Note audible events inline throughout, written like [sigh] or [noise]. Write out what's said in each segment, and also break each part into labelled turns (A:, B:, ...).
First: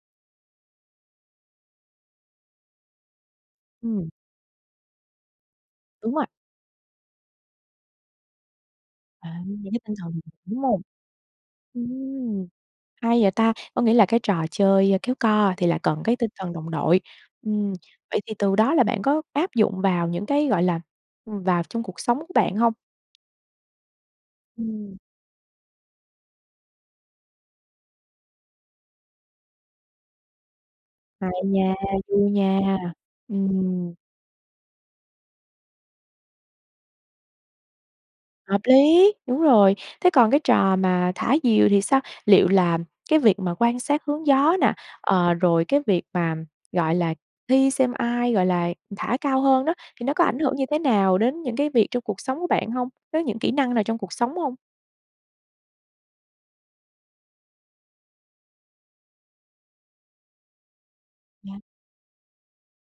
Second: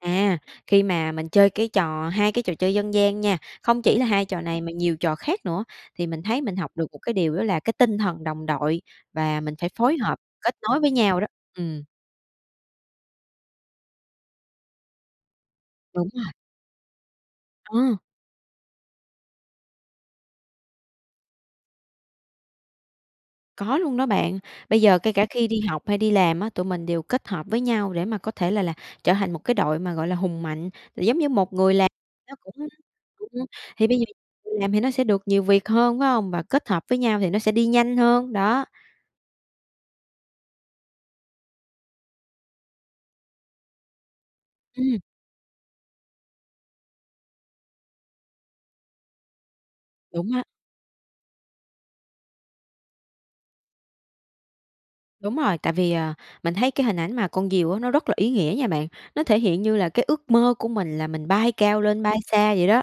A: À, khi mà mình chơi cái trò 2 cái trò chơi dân gian nha, không chỉ là
B: Ừm.
A: 2 trò này mà nhiều trò khác nữa, thì
B: Đúng
A: mình
B: rồi.
A: thấy mình học được một cái điều đó là cái tinh thần đồng đội
B: À,
A: và mình phải
B: đã giúp tinh
A: phối
B: thần,
A: hợp, kết
B: đúng hông?
A: nối với nhau đó, ừm.
B: Ừm, hay vậy ta. Có nghĩa là cái trò chơi kéo co thì là cần
A: Đúng
B: cái tinh
A: rồi.
B: thần đồng đội, ừm.
A: Ờ.
B: Vậy thì từ đó là bạn có áp dụng vào những cái, gọi là, ừm, vào trong cuộc sống của bạn hông?
A: Có luôn đó bạn. Bây
B: Ừm.
A: giờ kể cả khi đi học hay đi làm á, tụi mình đều kết hợp với nhau để mà có thể là là trở thành một cái đội mà, gọi là, hùng mạnh. Giống như,
B: Hay
A: một
B: nha,
A: người làm
B: vui
A: nó
B: nha,
A: cũng thì
B: ừm.
A: bây giờ người làm thì nó sẽ được nhiều việc hơn, phải hông? Và kết hợp với nhau thì nó sẽ đi nhanh hơn,
B: Hợp
A: đó.
B: lý, đúng rồi. Thế còn cái trò mà thả diều thì sao? Liệu là cái việc mà quan sát hướng gió nè,
A: Ừm.
B: ờ, rồi cái việc mà, gọi là, thi xem ai, gọi là, thả cao hơn đó, thì nó có
A: Đúng
B: ảnh
A: á.
B: hưởng như thế nào đến những cái việc trong cuộc sống của bạn hông? Với những kỹ năng nào trong cuộc sống hông?
A: Đúng rồi. Tại vì, à, mình thấy cái hình ảnh mà con diều á nó rất là ý nghĩa nha bạn. Nó thể hiện như là cái ước mơ của mình là mình bay
B: À.
A: cao lên, bay xa vậy đó.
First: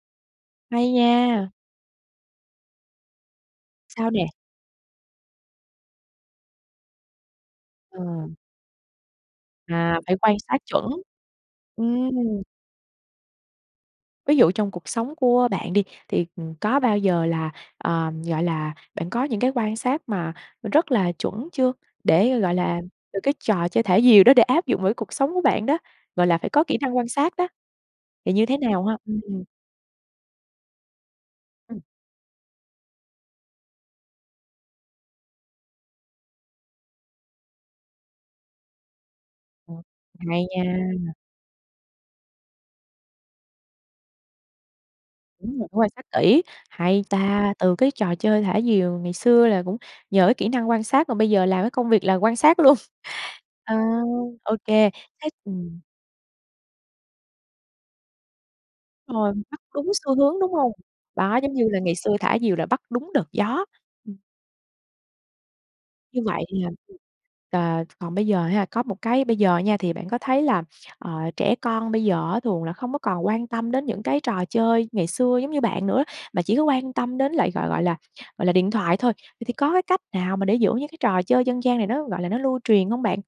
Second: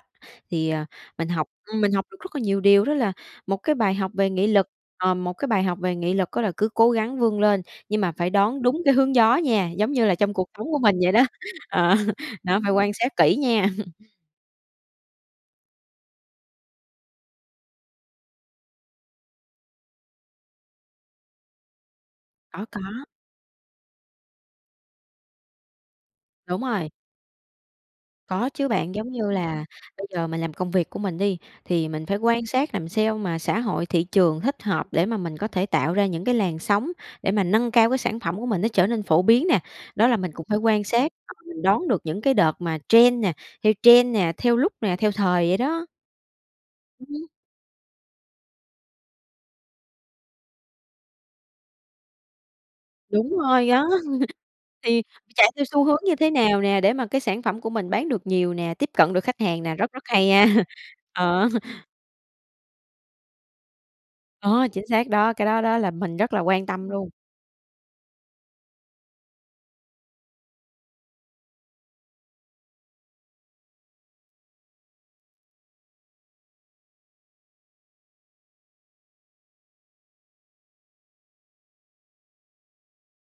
A: Thì, à,
B: Hay
A: mình học
B: nha.
A: ừm, mình học được rất là nhiều điều, đó là một cái bài
B: Sao
A: học
B: nè?
A: về nghị lực ờ, một cái bài học về nghị lực á là cứ cố gắng vươn lên, nhưng
B: Ờ.
A: mà phải đón đúng cái hướng gió nha, giống
B: À,
A: như
B: phải
A: là trong
B: quan
A: cuộc
B: sát
A: sống của
B: chuẩn.
A: mình vậy đó. Ờ,
B: Ừm.
A: đó, phải quan sát kỹ nha! [chuckles]
B: Ví dụ trong cuộc sống của bạn đi, thì, ừm, có bao giờ là, ờm, gọi là, bạn có những cái quan sát mà rất là chuẩn chưa? Để, gọi
A: Có,
B: là,
A: có.
B: từ cái trò chơi thả diều đó để áp dụng với cái cuộc sống của bạn đó, gọi là, phải
A: Đúng
B: có kỹ
A: rồi.
B: năng quan sát đó, thì như
A: Có
B: thế
A: chứ
B: nào
A: bạn.
B: ha?
A: Giống như
B: Ừm.
A: là bây giờ mình làm công việc của mình đi,
B: Ừm.
A: thì mình phải quan sát làm sao mà xã hội, thị trường thích hợp để mà mình có thể tạo ra những cái làn sóng để mà nâng cao cái sản phẩm của mình nó trở nên phổ biến nè.
B: Ồ!
A: Đó là mình
B: Hay
A: cũng phải quan
B: nha!
A: sát và mình đón được những cái đợt mà trend nè theo trend nè, theo lúc nè, theo thời vậy
B: Đúng rồi, phải
A: đó.
B: quan sát kỹ. Hay
A: Ừm hưm.
B: ta! Từ cái trò chơi thả diều ngày xưa là cũng nhờ cái kỹ năng quan sát mà bây giờ làm cái công việc là quan sát luôn!
A: Đúng rồi
B: Ờ,
A: đó.
B: ô
A: [chuckles]
B: kê,
A: Thì
B: thế
A: chạy theo
B: ừm.
A: xu hướng như thế nào nè để mà cái sản phẩm của mình bán được nhiều nè, tiếp cận được
B: Rồi,
A: khách
B: bắt
A: hàng nè.
B: đúng
A: Rất rất
B: xu
A: hay
B: hướng,
A: nha.
B: đúng hông? Đó,
A: Ờ!
B: giống như là ngày xưa thả diều là bắt đúng đợt gió, ừm.
A: Ờ, chính xác đó. Cái đó đó là mình
B: Như
A: rất là
B: vậy
A: quan
B: là
A: tâm luôn.
B: ờ, t còn bây giờ ha, có một cái bây giờ nha thì bạn có thấy là, ờ, trẻ con bây giờ á thường là không có còn quan tâm đến những cái trò chơi ngày xưa giống như bạn nữa, mà chỉ có quan tâm đến lại, gọi gọi là gọi là, điện thoại thôi. Vậy thì có cái cách nào mà để giữ những cái trò chơi dân gian này nó, gọi là, nó lưu truyền hông bạn?